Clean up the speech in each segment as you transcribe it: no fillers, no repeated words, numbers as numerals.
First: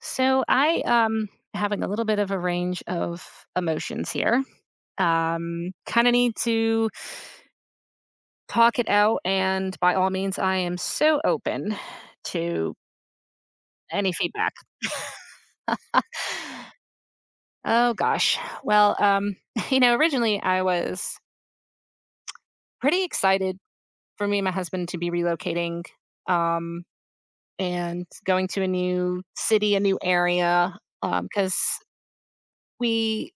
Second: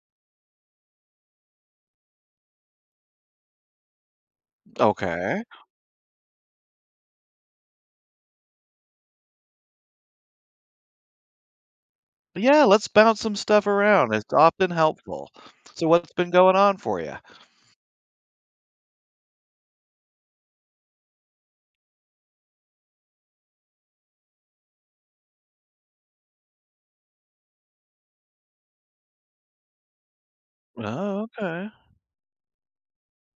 So I having a little bit of a range of emotions here. Okay. Kind of need to talk it out, and by all means I am so open Yeah, to let's bounce some stuff any around. It's feedback. often helpful. So what's been going on for you? Oh gosh. Well, you know, originally I was pretty excited for me and my husband to be relocating, um and going to a new city, a new area, Oh, cuz okay. we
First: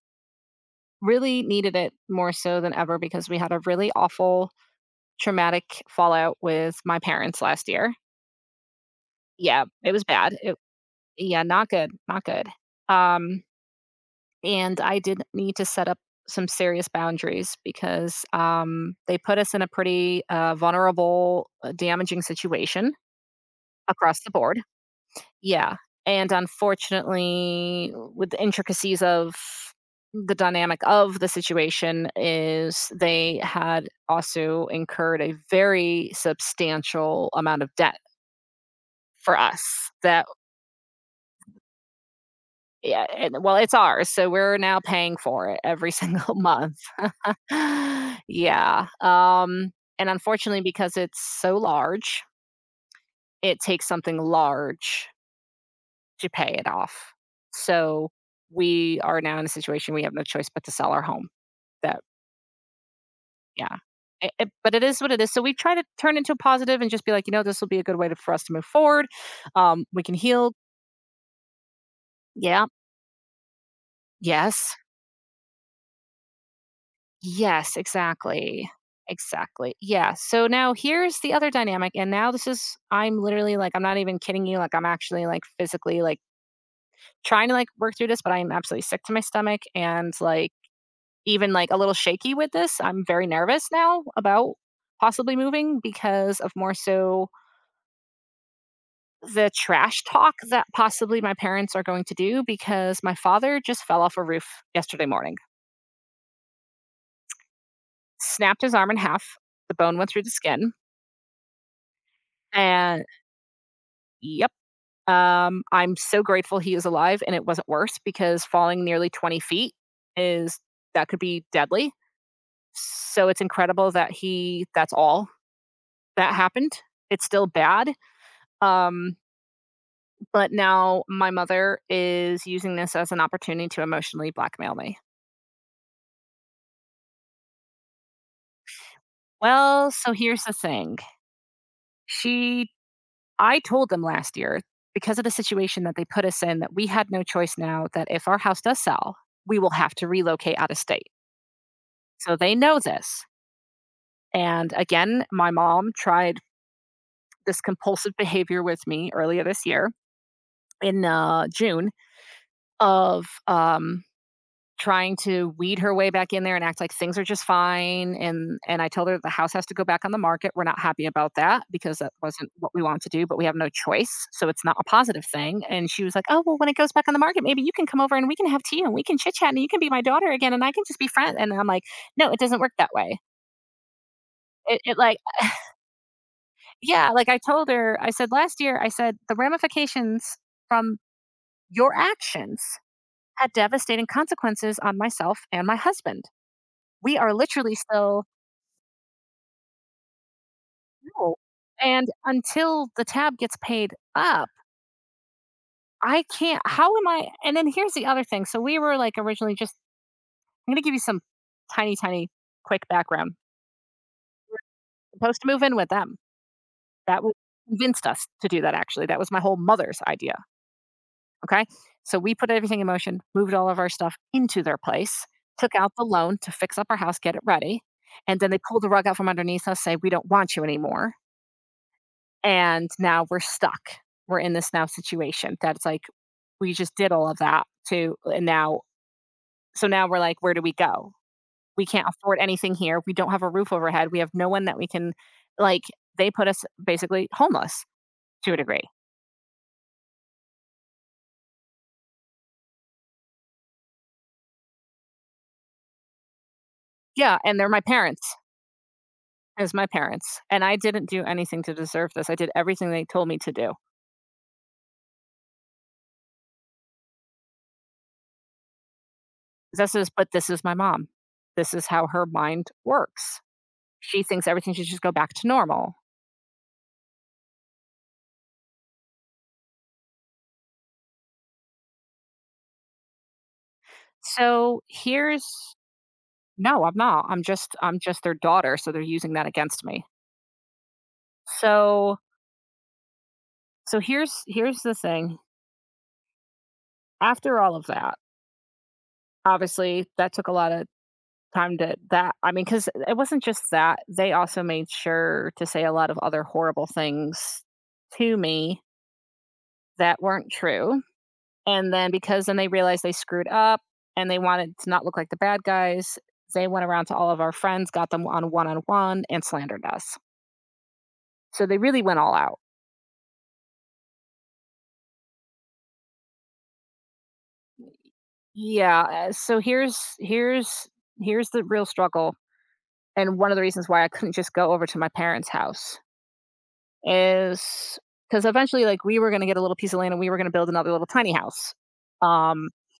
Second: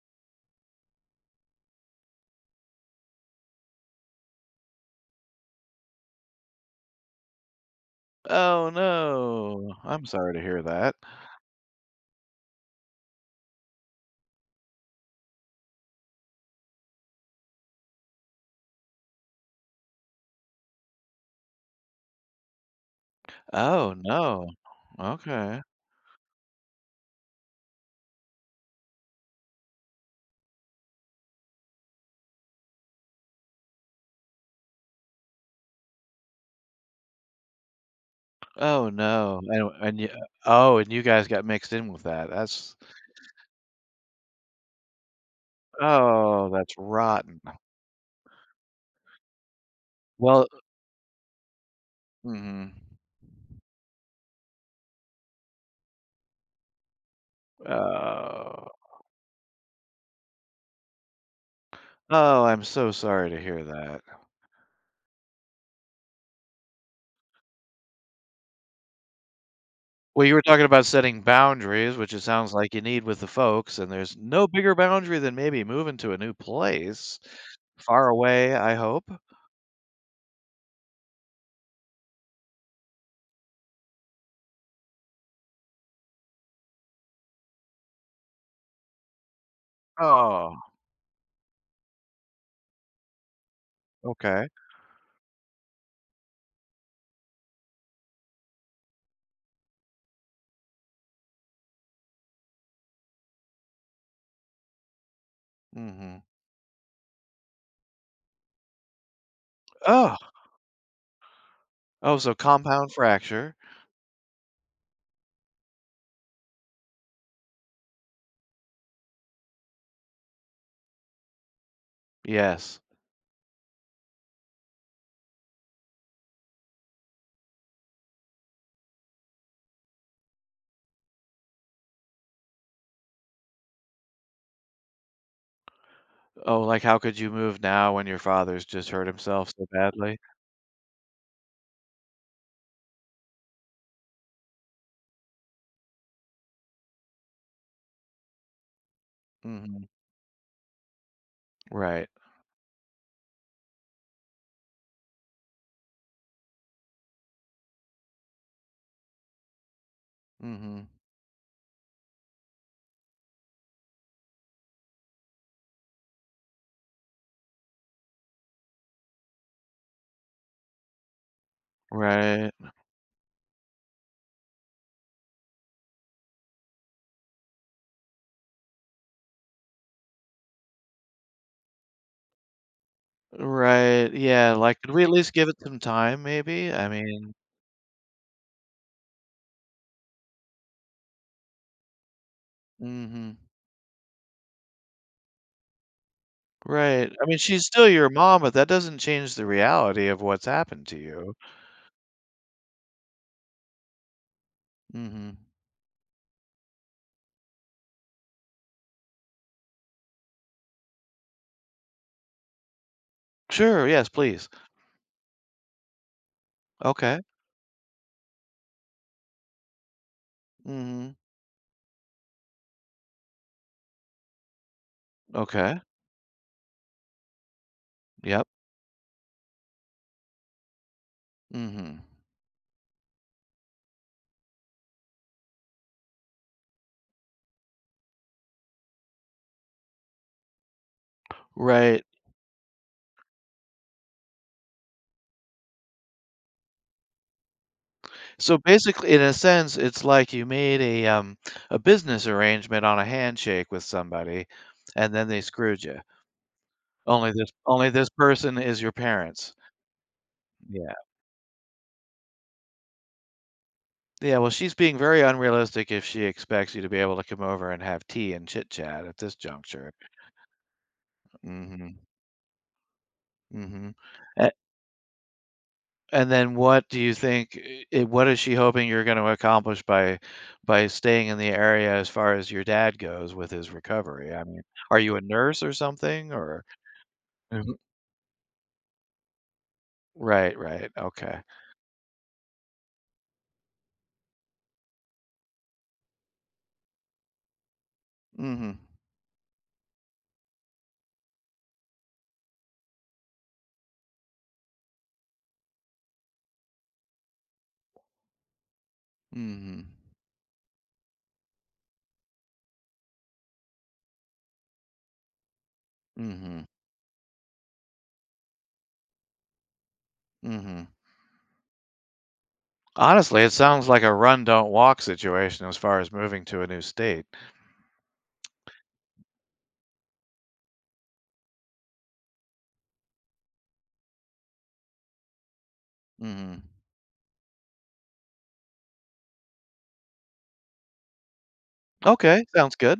really needed it more so than ever because we had a really awful traumatic fallout with my parents last year. Oh, Yeah, no. it was I'm sorry bad. to hear that. Not good, not good. Um, and I did need to set up some serious boundaries because they put us in a pretty vulnerable, damaging situation Oh, across the no. board. Okay. Yeah. And unfortunately, with the intricacies of the dynamic of the situation is they had also incurred a very substantial amount of debt Oh, for no. And us. and you That oh, and you guys got mixed in with that. That's Yeah, and well, it's ours, so we're now paying for it every single oh, that's month. rotten. Yeah, and Well, unfortunately, because it's so large, mhm. it takes something large to pay it off. So Oh. we are now in a situation we have no choice but to sell our home. That Oh, I'm so sorry to hear Yeah, that. But it is what it is. So we try to turn into a positive and just be like, you know, this will be a good way for us to move forward. We can Well, you were heal. talking about setting boundaries, which it sounds Yeah. like you need with the folks, and there's no Yes. bigger boundary than maybe moving to a new place. Yes, Far away, exactly. I hope. Exactly. Yeah. So now here's the other dynamic. And now this is, I'm literally like, I'm not even kidding you. Like, I'm actually like physically like trying to like work through this, but I'm absolutely sick to my stomach and like Oh, even like a little shaky with this. I'm very nervous now okay. about possibly moving because of more so the trash talk that possibly my parents are going to do because my father just fell off a roof yesterday morning, Mhm. snapped his arm in half. The bone went Oh, through the skin. oh, so compound And fracture. yep. I'm so grateful he is alive and it wasn't worse because falling nearly 20 feet is that could be deadly. Yes. So it's incredible that he that's all that happened. It's still bad. Um, but now my mother is using this as an opportunity to emotionally blackmail me. Oh, like how could you move now when your father's just hurt himself so Well, so badly? here's the thing. She I told them last year because of the situation that they put us in that we had no choice now that if our house does sell, we will Mhm. have to relocate out of state. Right. So they know this. And again, my mom tried this compulsive behavior with me earlier this year Mhm. in June of trying to weed her way back in there and act like things are just fine. And I told her the house has to go back on the market. We're not happy about that because that Right. wasn't what we want to do, but we have no choice. So it's not a positive thing. And she was like, "Oh well, when it goes back on the market, maybe you can come over and we can have tea and we can chit chat and you can be my daughter again and I can just be friends." And I'm like, "No, it doesn't work that way." Right. Yeah, It, like could it we at like least give it some time maybe? I Yeah, like, mean, I told her, I said, "Last year," I said, "the ramifications from your actions mhm. had devastating consequences on myself and my husband. Right. We I are mean, she's literally still your still" mom, but that doesn't change the reality of what's happened to No. you. "and until the tab gets paid up, Mhm. I can't how am I" and then here's the other thing, so we were, like, originally just I'm gonna give you some tiny, tiny quick background. Sure, yes, please. Supposed to move in with them. Okay. That was Convinced us to do that, actually. That was my whole mother's idea. Mhm. Okay. So we put everything in motion, moved all of our stuff into their place, took Okay. out the loan to fix up our house, get it ready. And Yep. then they pulled the rug out from underneath us, say, we don't want you anymore. Mhm. And now we're stuck. We're in this now situation that's like, we just did all of that, and now, so now we're like, where do we go? We Right. can't afford anything here. We don't have a roof overhead. We have no one that we can, like, they put us basically homeless to a So degree. basically, in a sense, it's like you made a business arrangement on a handshake with somebody, and then they screwed you. Only Yeah. this And they're my only this parents. person is your parents. It was my parents, and I Yeah. didn't do anything to deserve this. I did everything they told me to do. Yeah, well, she's being very unrealistic if she expects you to be able to come over and have tea and chit chat at this juncture. This is but this is my mom. This is Mhm. how her mind works. Mhm. She thinks A everything should just go back to normal. and then what do you think, I what is she hoping you're gonna accomplish by staying in the area as far as your dad goes with his recovery? I mean, So are you a here's nurse or something or No, I'm not. I'm just mhm. I'm just their daughter, so they're using that against me. Right, right, okay. So so here's the thing. After all of that, Mhm, obviously that took a lot of time to that I mean cuz it wasn't just that. They also made sure to say a lot of other horrible things to me mhm, that weren't true. And then because then they realized they screwed up and they wanted to not look like the bad guys, mhm, they went around to all of our friends, got them on one and slandered us. mhm. So they really went all out. Honestly, it sounds like a run, don't walk situation as far as moving to a new state. Yeah, so here's the real struggle and one of the reasons why I couldn't just go over to my parents' house Mhm. is because eventually like we were going to get a little piece of land and we were going to build another little tiny house. Okay, Um sounds good.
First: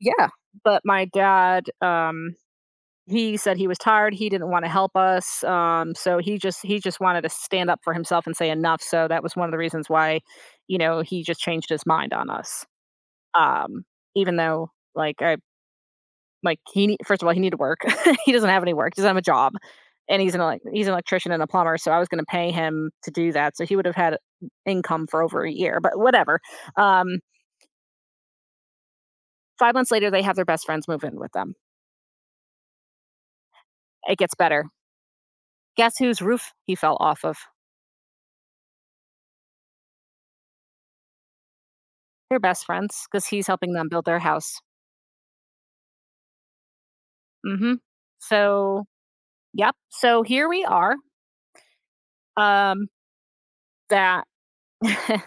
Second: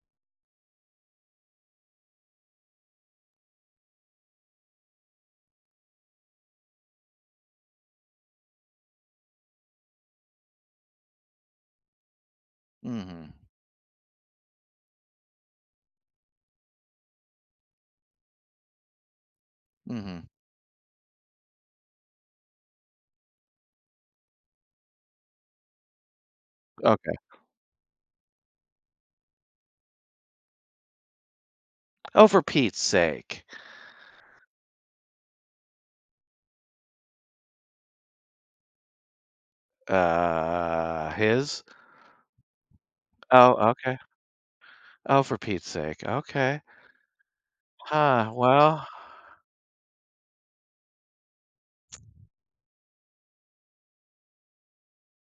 yeah, but my dad he said he was tired, he didn't wanna help us, so he just wanted to stand up for himself and say enough, so that was one of the reasons why, you know, he just changed his mind on us. Mhm, Um, even though, like, he nee first of all, he needed work. He doesn't have any work, he doesn't have a job, and mhm. he's an electrician and a plumber, so I was gonna pay him to do that, so he would have had income for over a year, but whatever. Okay. Um, 5 months later, they have their best friends move in with them. Oh, for Pete's sake. It gets better. Guess whose roof he fell off of? His? They're best friends because he's Oh, helping them okay. build their house. Oh, for Pete's sake, okay. Mhm. Huh, So, well, yep. So here we are, um, that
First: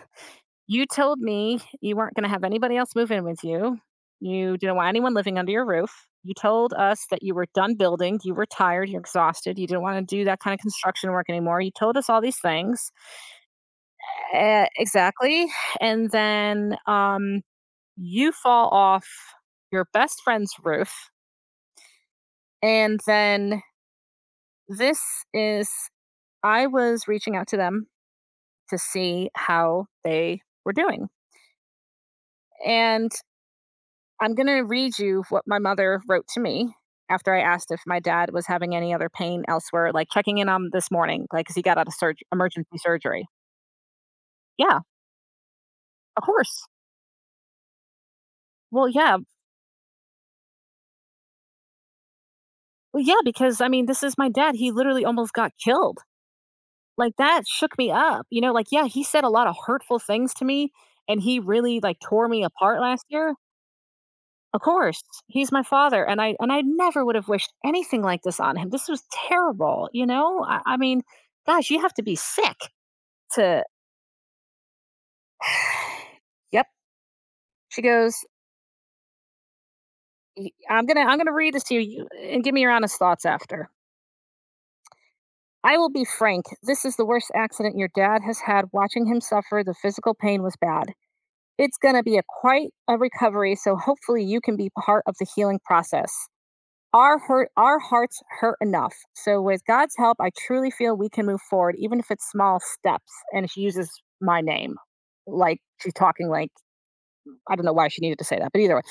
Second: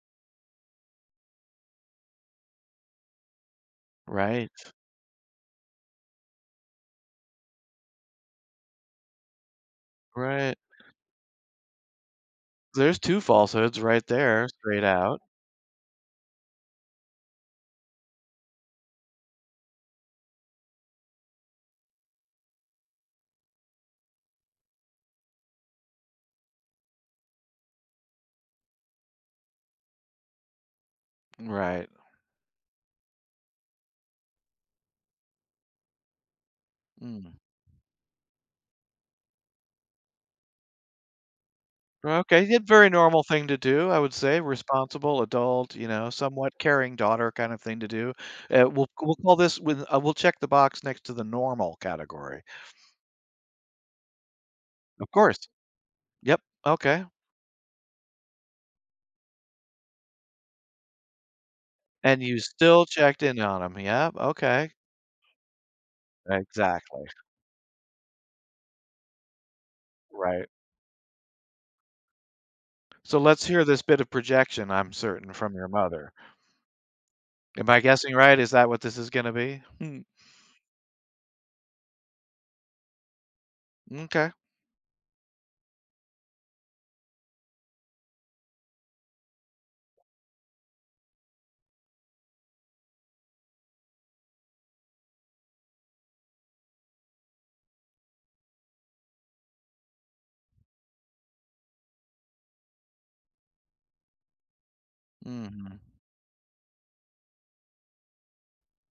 you told me you weren't gonna have anybody else move in with you. right, You didn't want anyone living under your roof. You told us that you were done building, you were tired, you're exhausted, you didn't wanna do that kind right. of construction work anymore. You told us all these things. There's 2 falsehoods right there, Eh straight out. exactly. And then, you fall off your best friend's roof, and then This is I was reaching out to them to see how they were doing. Right. And I'm going to read you what my mother wrote to me after Mm. I asked if my dad was having any other pain elsewhere, like checking in on this morning, like, 'cause he got out of Okay, yeah, emergency very normal surgery. thing to do, I would say, Yeah, responsible adult, you know, of somewhat course. caring daughter kind of thing to do. We'll Well, we'll yeah. call this with we'll check the box next to the normal category. Well, yeah, because I mean, this is my dad. He literally Of almost course. got killed. Yep, okay. Like, that shook me up. You know, like, yeah, he said a lot of hurtful things to me and he really like And tore you me apart still last checked year. in on him, yep, Of okay. course, he's my father, and I Exactly, never would have wished anything like this on him. This was terrible, you know. right. I mean, gosh, you have to be sick So let's hear to. this bit of projection, I'm certain, from your mother. Yep, Am she I goes. guessing right? Is that what this is gonna be? Hmm, " I'm gonna read this to you and give me your honest thoughts after. m'kay. I will be frank. This is the worst accident your dad has had. Watching him suffer, the physical pain was bad. It's gonna be a quite a recovery, so hopefully you can be part of the healing process. Our hurt our hearts hurt enough, so with God's help I truly feel we can move forward even if it's small steps. And she uses my name, like Mhm, she's talking like I don't know why she needed to say that, but either way,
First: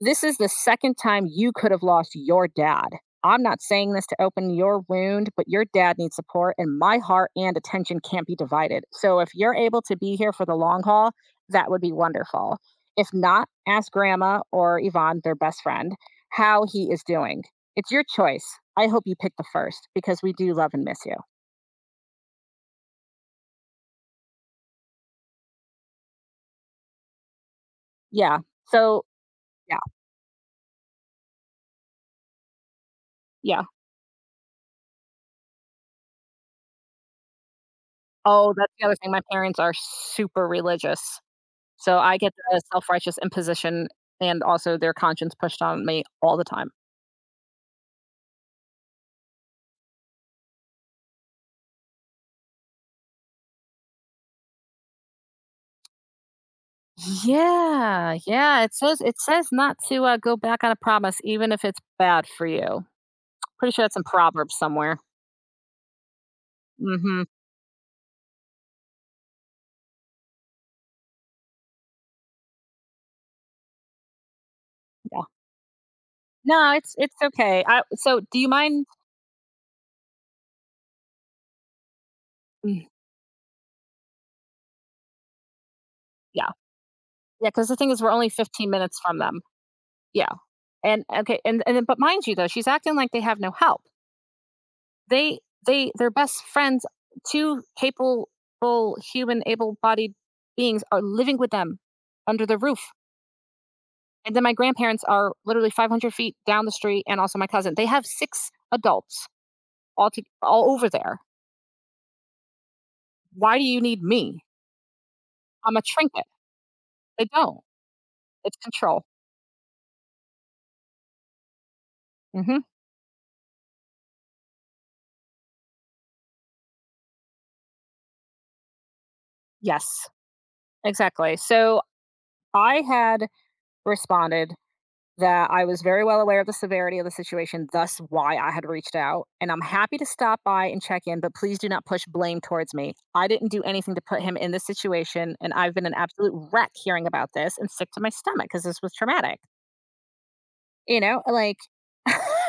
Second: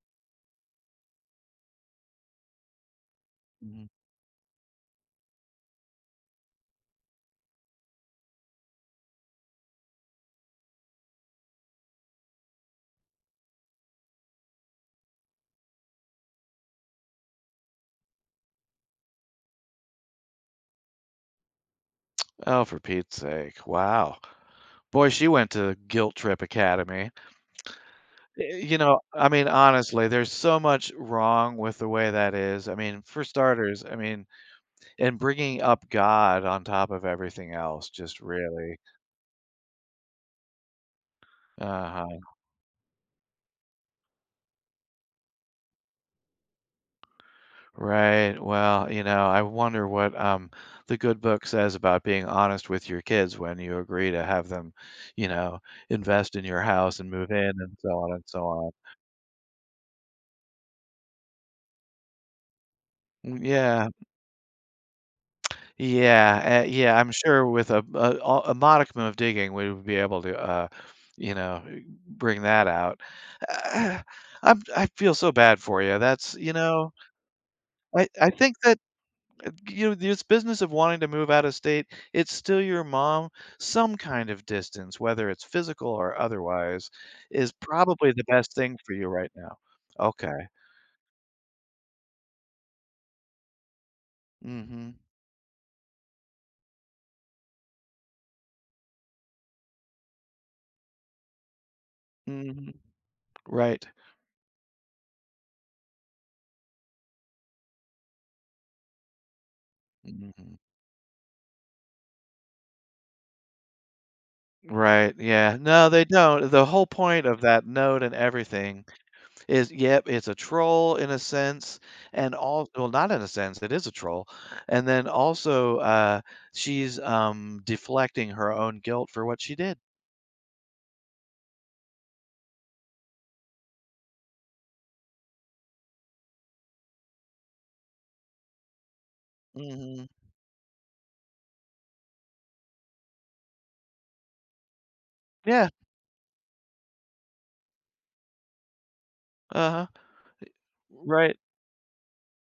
this is the second time you could have lost your dad. I'm not mhm. saying this to open your wound, but your dad needs support, and my heart and attention can't be divided. So if you're able to be here for the long haul, that would be wonderful. If not, ask grandma or Yvonne, their best friend, how he is doing. It's your choice. I hope you pick the first because we do love and miss you. Oh, for Pete's sake, wow. Boy, she went to Guilt Trip Academy. Yeah. Y you know, So, I mean, yeah, honestly, there's so much wrong with the way that is. I mean, for yeah. starters, I mean, and bringing up God on top of everything else just Oh, that's really the other thing. My parents are super religious. So I uh-huh. get the self-righteous imposition and also their conscience pushed on me all the time. Right. Well, you know, I wonder what the good book says about being honest with your kids when you agree to have them, you know, invest in your house and move in and so on Yeah, and so yeah, on. It says not to, go back on a promise even if it's bad for you. Mm, Pretty sure yeah. that's in Proverbs somewhere. Yeah. Yeah, I'm Mhm, sure with a modicum of digging we would be able to you know, bring that out. Uh, I'm I feel yeah. so bad for you. That's, you No, know, it's okay. I so I do you think that mind you know, this business of wanting to move out of state, it's still your mm, mom. Some kind of distance, whether it's physical or yeah. otherwise, Yeah. is Because the thing is we're probably the only best 15 thing for minutes you from right them. now. Yeah. Okay. And okay, and then but mind you though, she's acting like they have no help. Mhm. they they they're best friends. Two capable, human, able-bodied beings are living with them under the Mhm. roof. Right. And then my grandparents are literally 500 feet down the street, and also my cousin. They have six adults Mhm. all over there. Why do you need me? Right, yeah. I'm a No, they trinket. don't. The whole point They of don't. that note and It's everything control. is, yep, it's a troll in a sense, and Hmm. all well, not in a sense, it is a troll. And then also, she's, deflecting her own guilt for what she did. Yes, exactly. So I had responded that I was very well aware of the severity of the situation, thus why I had reached out. And I'm happy to Mhm. stop by and check in, but please do not push blame towards me. I didn't do anything to put him in this situation, and Yeah, I've been an absolute wreck hearing about this and sick to my stomach because this was traumatic. uh-huh. You know, Right. like,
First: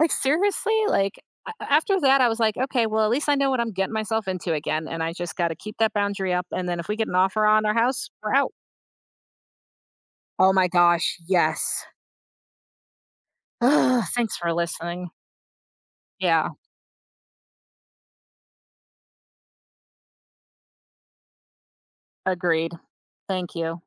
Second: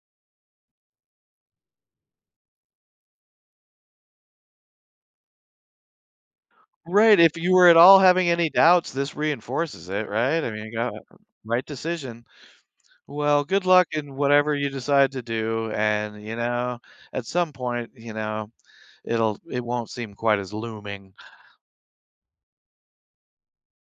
like seriously, like after that, I was like, okay, well, at least I know what I'm getting myself into again, and I just got to keep that boundary up. And then if we get an Right, if offer you on were our at all house, having we're any out. doubts, this reinforces it, right? I Oh mean, my you got gosh, right yes. decision. Well, good luck Ugh, in thanks for whatever you listening. decide to do, and, you Yeah, know, at some point, you know, it won't seem quite as looming. agreed. Thank you.